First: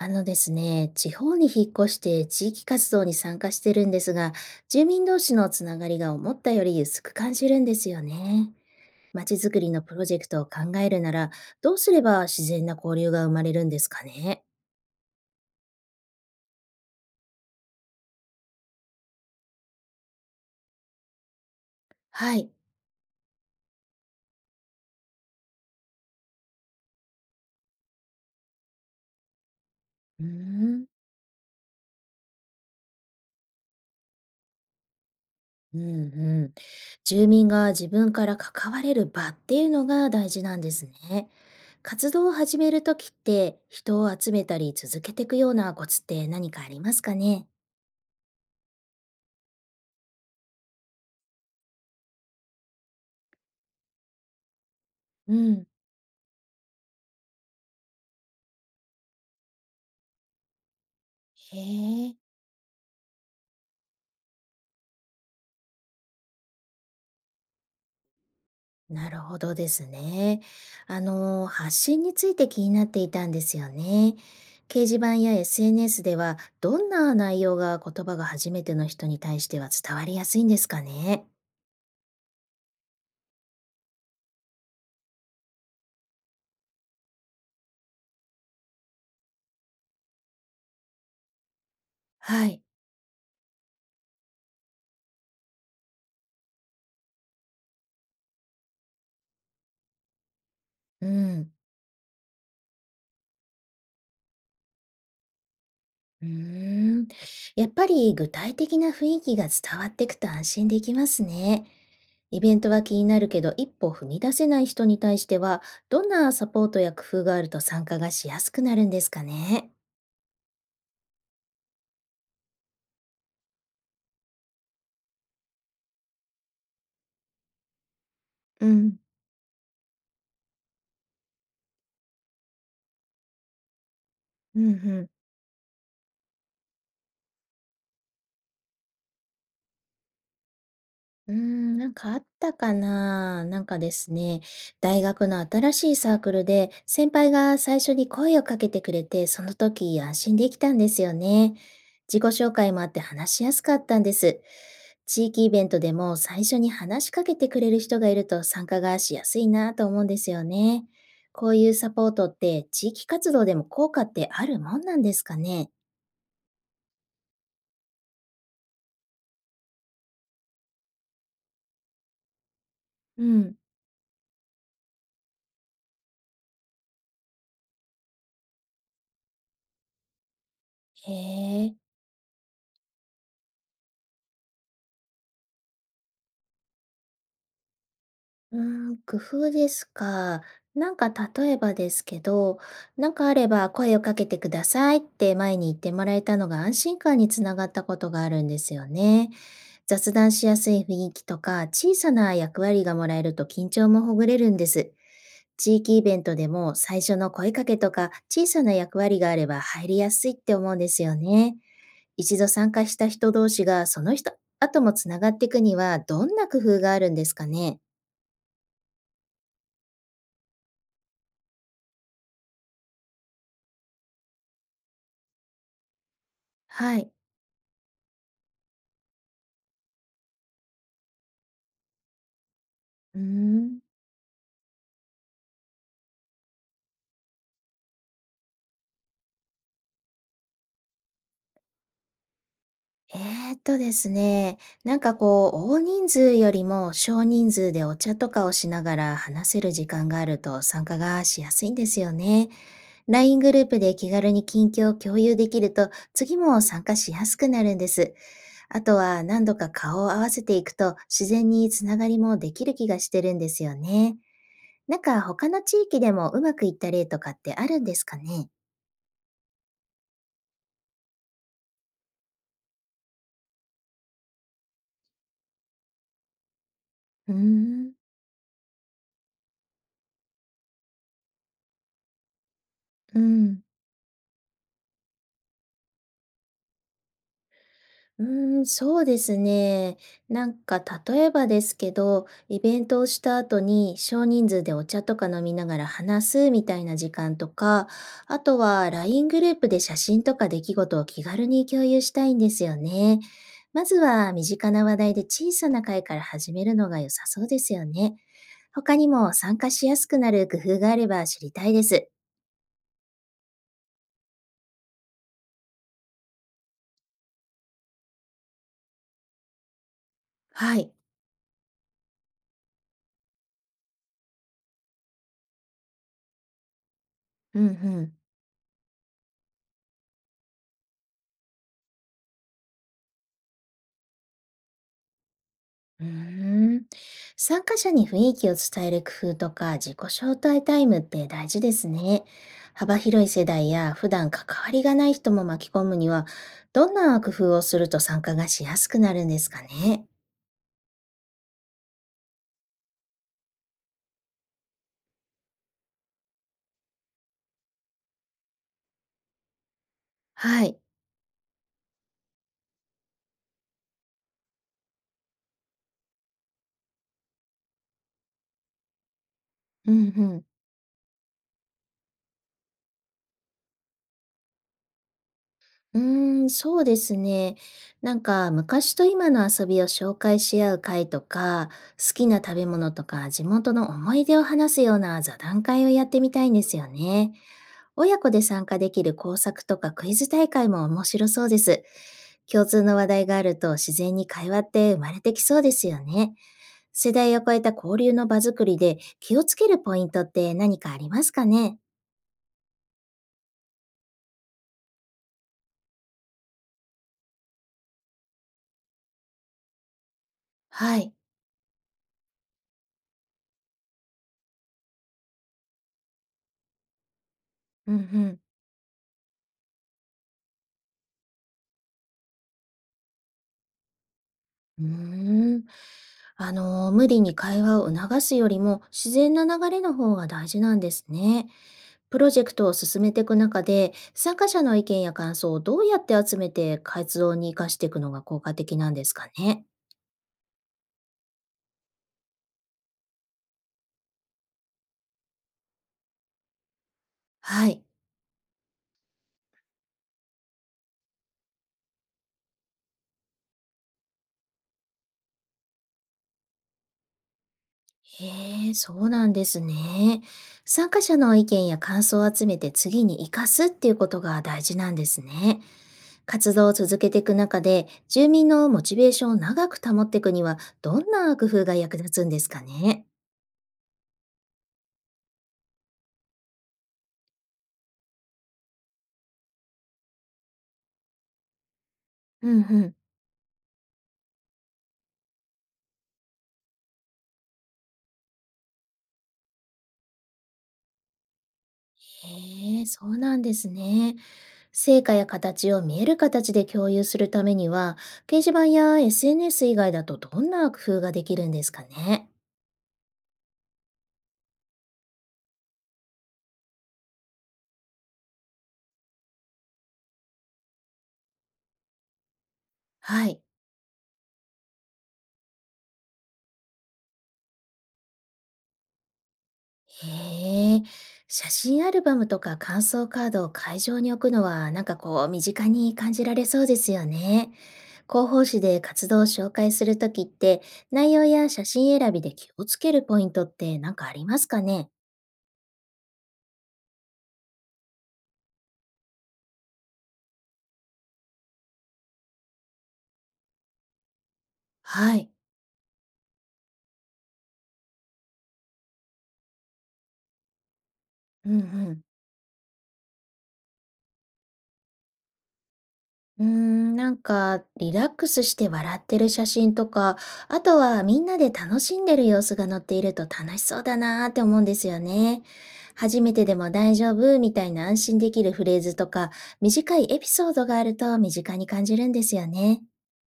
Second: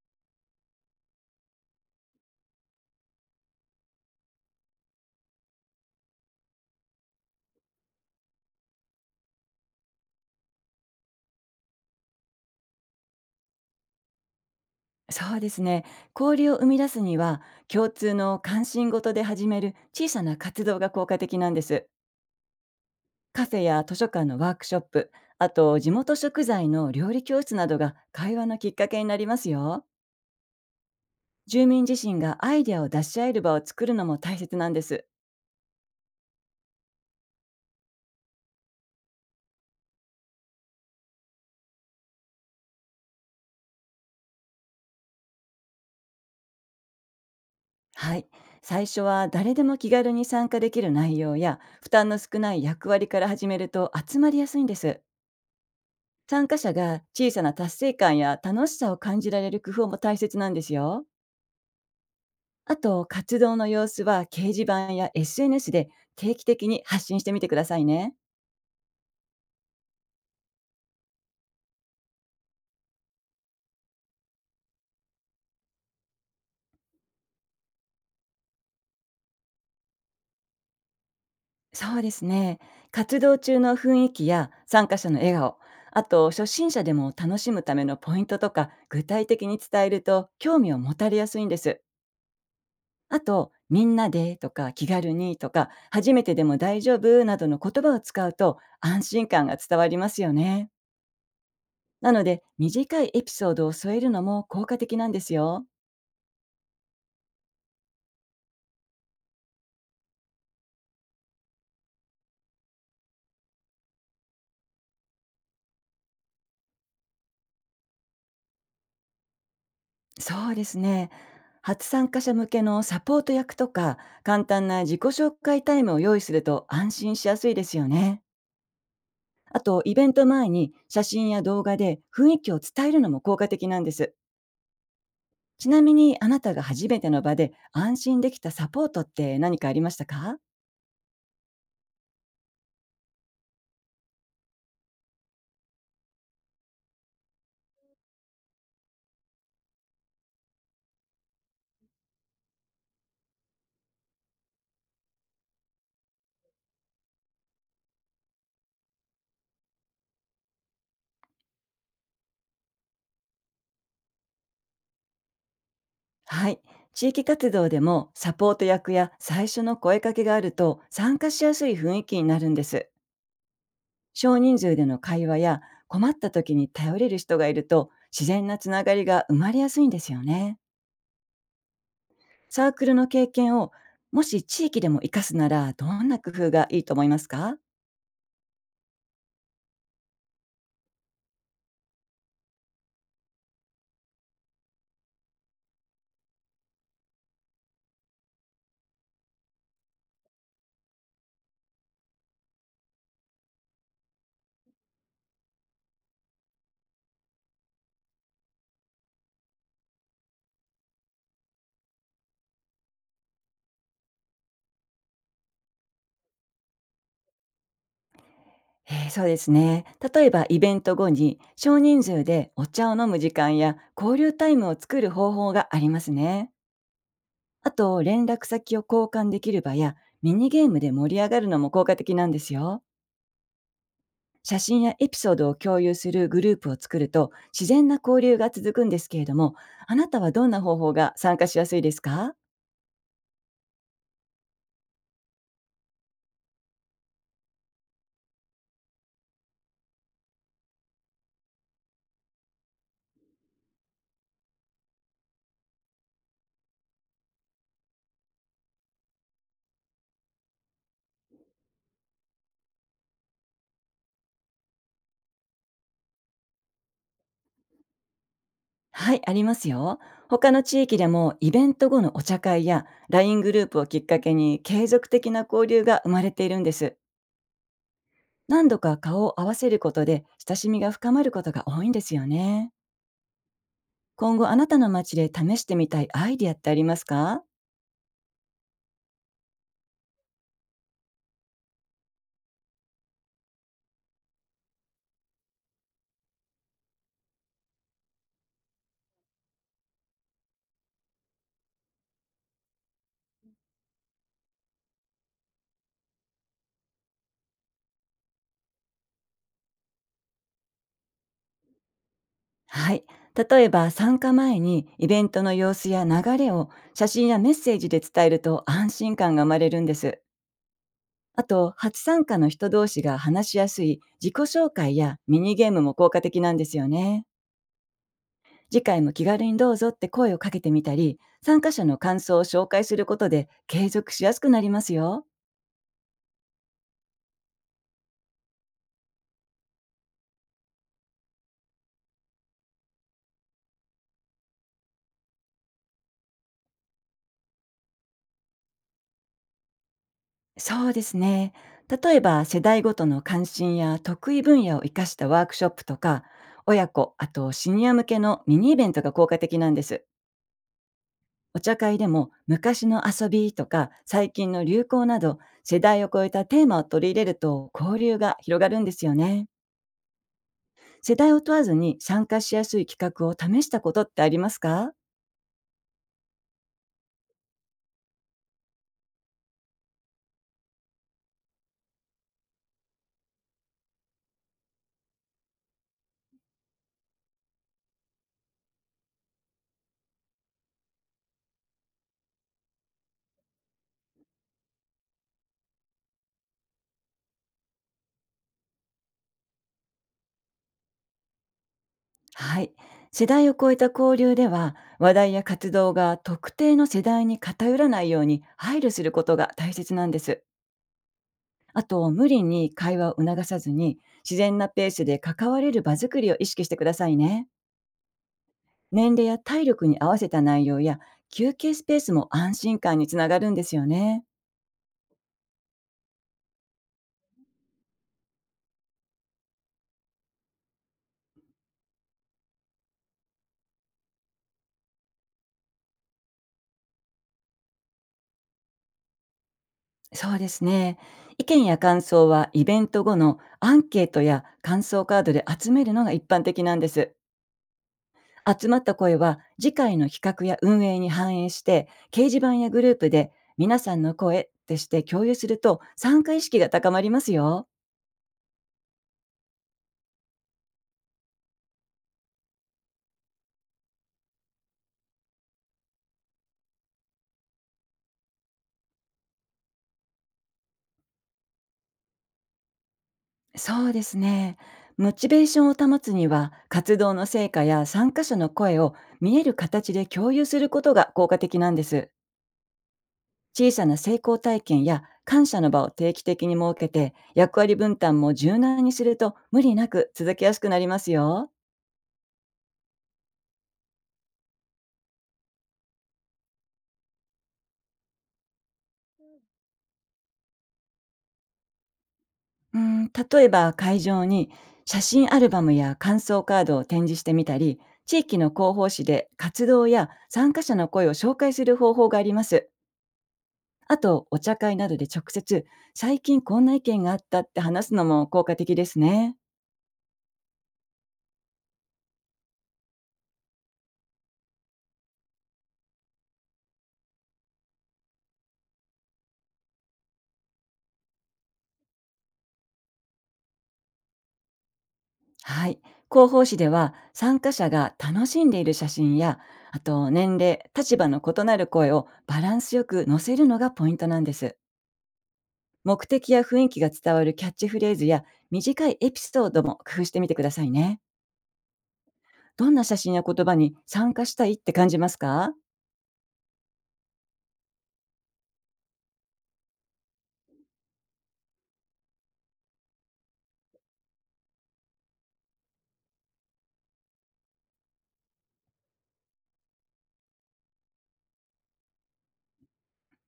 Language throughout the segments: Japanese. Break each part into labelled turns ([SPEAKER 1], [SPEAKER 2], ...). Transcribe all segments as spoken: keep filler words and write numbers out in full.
[SPEAKER 1] あのですね、地方に引っ越して地域活動に参加してるんですが、住民同士のつながりが思ったより薄く感じるんですよね。まちづくりのプロジェクトを考えるなら、どうすれば自然な交流が生まれるんですかね。
[SPEAKER 2] そうですね。交流を生み出すには、共通の関心事で始める小さな活動が効果的なんです。
[SPEAKER 1] はい。
[SPEAKER 2] カフェや図書館のワークショップ、あと地元食材の料理教室などが会話のきっかけになりますよ。
[SPEAKER 1] うーん。
[SPEAKER 2] 住民自身がアイデアを出し合える場を作るのも大切なんです。
[SPEAKER 1] うんうん。住民が自分から関われる場っていうのが大事なんですね。活動を始めるときって、人を集めたり続けていくようなコツって何かありますかね。
[SPEAKER 2] はい。最初は誰でも気軽に参加できる内容や負担の少ない役割から始めると集まりやすいんです。
[SPEAKER 1] うん。
[SPEAKER 2] 参加者が小さな達成感や楽しさを感じられる工夫も大切なんですよ。
[SPEAKER 1] へえ。
[SPEAKER 2] あと、活動の様子は掲示板や エスエヌエス で定期的に発信してみてくださいね。
[SPEAKER 1] なるほどですね。あの、発信について気になっていたんですよね。掲示板や エスエヌエス ではどんな内容が言葉が初めての人に対しては伝わりやすいんですかね。
[SPEAKER 2] そうですね。活動中の雰囲気や参加者の笑顔、あと初心者でも楽しむためのポイントとか具体的に伝えると興味を持たれやすいんです。
[SPEAKER 1] はい。
[SPEAKER 2] あと、みんなでとか気軽にとか初めてでも大丈夫などの言葉を使うと安心感が伝わりますよね。
[SPEAKER 1] うん。
[SPEAKER 2] なので、短いエピソードを添えるのも効果的なんですよ。
[SPEAKER 1] うーん。やっぱり具体的な雰囲気が伝わってくと安心できますね。イベントは気になるけど一歩踏み出せない人に対してはどんなサポートや工夫があると参加がしやすくなるんですかね。
[SPEAKER 2] そうですね。初参加者向けのサポート役とか、簡単な自己紹介タイムを用意すると安心しやすいですよね。
[SPEAKER 1] うん。
[SPEAKER 2] あと、イベント前に写真や動画で雰囲気を伝えるのも効果的なんです。
[SPEAKER 1] うんうん。
[SPEAKER 2] ちなみに、あなたが初めての場で安心できたサポートって何かありましたか？
[SPEAKER 1] うーん、なんかあったかな。なんかですね、大学の新しいサークルで先輩が最初に声をかけてくれて、その時安心できたんですよね。自己紹介もあって話しやすかったんです。地域イベントでも最初に話しかけてくれる人がいると参加がしやすいなと思うんですよね。こういうサポートって地域活動でも効果ってあるもんなんですかね。
[SPEAKER 2] はい。地域活動でもサポート役や最初の声かけがあると参加しやすい雰囲気になるんです。
[SPEAKER 1] うん。
[SPEAKER 2] 少人数での会話や困った時に頼れる人がいると自然なつながりが生まれやすいんですよね。
[SPEAKER 1] へえ。
[SPEAKER 2] サークルの経験をもし地域でも活かすならどんな工夫がいいと思いますか？
[SPEAKER 1] うーん、工夫ですか。なんか、例えばですけど、なんかあれば声をかけてくださいって前に言ってもらえたのが安心感につながったことがあるんですよね。雑談しやすい雰囲気とか小さな役割がもらえると緊張もほぐれるんです。地域イベントでも最初の声かけとか小さな役割があれば入りやすいって思うんですよね。一度参加した人同士がその人、後もつながっていくにはどんな工夫があるんですかね。
[SPEAKER 2] えーそうですね。例えばイベント後に少人数でお茶を飲む時間や交流タイムを作る方法がありますね。
[SPEAKER 1] はい。
[SPEAKER 2] あと連絡先を交換できる場やミニゲームで盛り上がるのも効果的なんですよ。
[SPEAKER 1] うーん。
[SPEAKER 2] 写真やエピソードを共有するグループを作ると自然な交流が続くんですけれども、あなたはどんな方法が参加しやすいですか？
[SPEAKER 1] えーっとですね、なんかこう、大人数よりも少人数でお茶とかをしながら話せる時間があると参加がしやすいんですよね。ライン グループで気軽に近況を共有できると、次も参加しやすくなるんです。あとは何度か顔を合わせていくと、自然につながりもできる気がしてるんですよね。なんか他の地域でもうまくいった例とかってあるんですかね。
[SPEAKER 2] はい、ありますよ。他の地域でもイベント後のお茶会やライングループをきっかけに継続的な交流が生まれているんです。
[SPEAKER 1] うーん。
[SPEAKER 2] 何度か顔を合わせることで親しみが深まることが多いんですよね。
[SPEAKER 1] うん。
[SPEAKER 2] 今後あなたの街で試してみたいアイディアってありますか？
[SPEAKER 1] うーん、そうですね。なんか、例えばですけど、イベントをした後に少人数でお茶とか飲みながら話すみたいな時間とか、あとはライングループで写真とか出来事を気軽に共有したいんですよね。まずは身近な話題で小さな会から始めるのが良さそうですよね。他にも参加しやすくなる工夫があれば知りたいです。
[SPEAKER 2] はい。例えば参加前にイベントの様子や流れを写真やメッセージで伝えると安心感が生まれるんです。
[SPEAKER 1] はい。
[SPEAKER 2] あと、初参加の人同士が話しやすい自己紹介やミニゲームも効果的なんですよね。
[SPEAKER 1] うんうん。
[SPEAKER 2] 次回も気軽にどうぞって声をかけてみたり、参加者の感想を紹介することで継続しやすくなりますよ。
[SPEAKER 1] うーん。参加者に雰囲気を伝える工夫とか自己招待タイムって大事ですね。幅広い世代や普段関わりがない人も巻き込むには、どんな工夫をすると参加がしやすくなるんですかね。
[SPEAKER 2] そうですね。例えば世代ごとの関心や得意分野を生かしたワークショップとか、親子、あとシニア向けのミニイベントが効果的なんです。
[SPEAKER 1] はい。
[SPEAKER 2] お茶会でも昔の遊びとか最近の流行など、世代を超えたテーマを取り入れると交流が広がるんですよね。
[SPEAKER 1] うんうん。
[SPEAKER 2] 世代を問わずに参加しやすい企画を試したことってありますか？
[SPEAKER 1] うーん、そうですね。なんか、昔と今の遊びを紹介し合う会とか、好きな食べ物とか地元の思い出を話すような座談会をやってみたいんですよね。親子で参加できる工作とかクイズ大会も面白そうです。共通の話題があると自然に会話って生まれてきそうですよね。世代を超えた交流の場作りで気をつけるポイントって何かありますかね。
[SPEAKER 2] はい。世代を超えた交流では、話題や活動が特定の世代に偏らないように配慮することが大切なんです。
[SPEAKER 1] はい。
[SPEAKER 2] あと、無理に会話を促さずに、自然なペースで関われる場作りを意識してくださいね。
[SPEAKER 1] うんうん。
[SPEAKER 2] 年齢や体力に合わせた内容や休憩スペースも安心感につながるんですよね。
[SPEAKER 1] うーん。あの、無理に会話を促すよりも自然な流れの方が大事なんですね。プロジェクトを進めていく中で、参加者の意見や感想をどうやって集めて活動に活かしていくのが効果的なんですかね。
[SPEAKER 2] そうですね。意見や感想はイベント後のアンケートや感想カードで集めるのが一般的なんです。
[SPEAKER 1] はい。
[SPEAKER 2] 集まった声は次回の企画や運営に反映して、掲示板やグループで皆さんの声ってして共有すると参加意識が高まりますよ。
[SPEAKER 1] へえ、そうなんですね。参加者の意見や感想を集めて次に活かすっていうことが大事なんですね。活動を続けていく中で、住民のモチベーションを長く保っていくには、どんな工夫が役立つんですかね。
[SPEAKER 2] そうですね。モチベーションを保つには、活動の成果や参加者の声を見える形で共有することが効果的なんです。
[SPEAKER 1] うんうん。
[SPEAKER 2] 小さな成功体験や感謝の場を定期的に設けて、役割分担も柔軟にすると無理なく続けやすくなりますよ。
[SPEAKER 1] へえ、そうなんですね。成果や形を見える形で共有するためには、掲示板や エスエヌエス 以外だとどんな工夫ができるんですかね。
[SPEAKER 2] うん、例えば会場に写真アルバムや感想カードを展示してみたり、地域の広報誌で活動や参加者の声を紹介する方法があります。
[SPEAKER 1] はい。
[SPEAKER 2] あと、お茶会などで直接、最近こんな意見があったって話すのも効果的ですね。
[SPEAKER 1] へえ、写真アルバムとか感想カードを会場に置くのは、なんかこう、身近に感じられそうですよね。広報誌で活動を紹介するときって、内容や写真選びで気をつけるポイントって何かありますかね。
[SPEAKER 2] はい。広報誌では参加者が楽しんでいる写真や、あと年齢、立場の異なる声をバランスよく載せるのがポイントなんです。
[SPEAKER 1] はい。
[SPEAKER 2] 目的や雰囲気が伝わるキャッチフレーズや短いエピソードも工夫してみてくださいね。
[SPEAKER 1] うん。
[SPEAKER 2] どんな写真や言葉に参加したいって感じますか？
[SPEAKER 1] うーん、なんか、リラックスして笑ってる写真とか、あとはみんなで楽しんでる様子が載っていると楽しそうだなーって思うんですよね。初めてでも大丈夫みたいな安心できるフレーズとか、短いエピソードがあると身近に感じるんですよね。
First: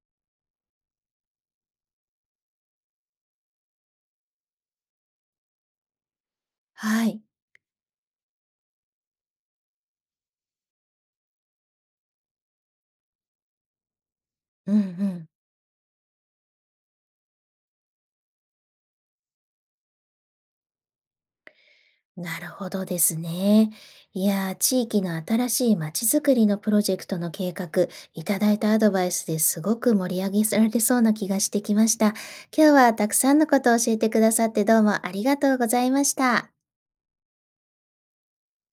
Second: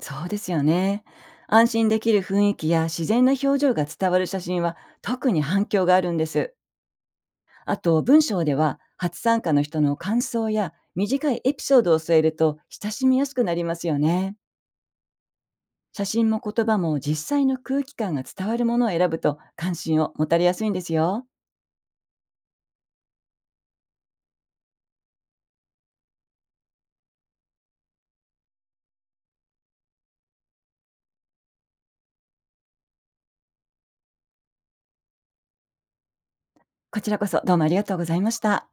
[SPEAKER 2] そうですよね。安心できる雰囲気や自然な表情が伝わる写真は特に反響があるんです。
[SPEAKER 1] はい。
[SPEAKER 2] あと、文章では初参加の人の感想や短いエピソードを添えると親しみやすくなりますよね。
[SPEAKER 1] うんうん。
[SPEAKER 2] 写真も言葉も実際の空気感が伝わるものを選ぶと関心を持たれやすいんですよ。
[SPEAKER 1] なるほどですね。いやー、地域の新しいまちづくりのプロジェクトの計画、いただいたアドバイスですごく盛り上げられそうな気がしてきました。今日はたくさんのことを教えてくださってどうもありがとうございました。
[SPEAKER 2] こちらこそどうもありがとうございました。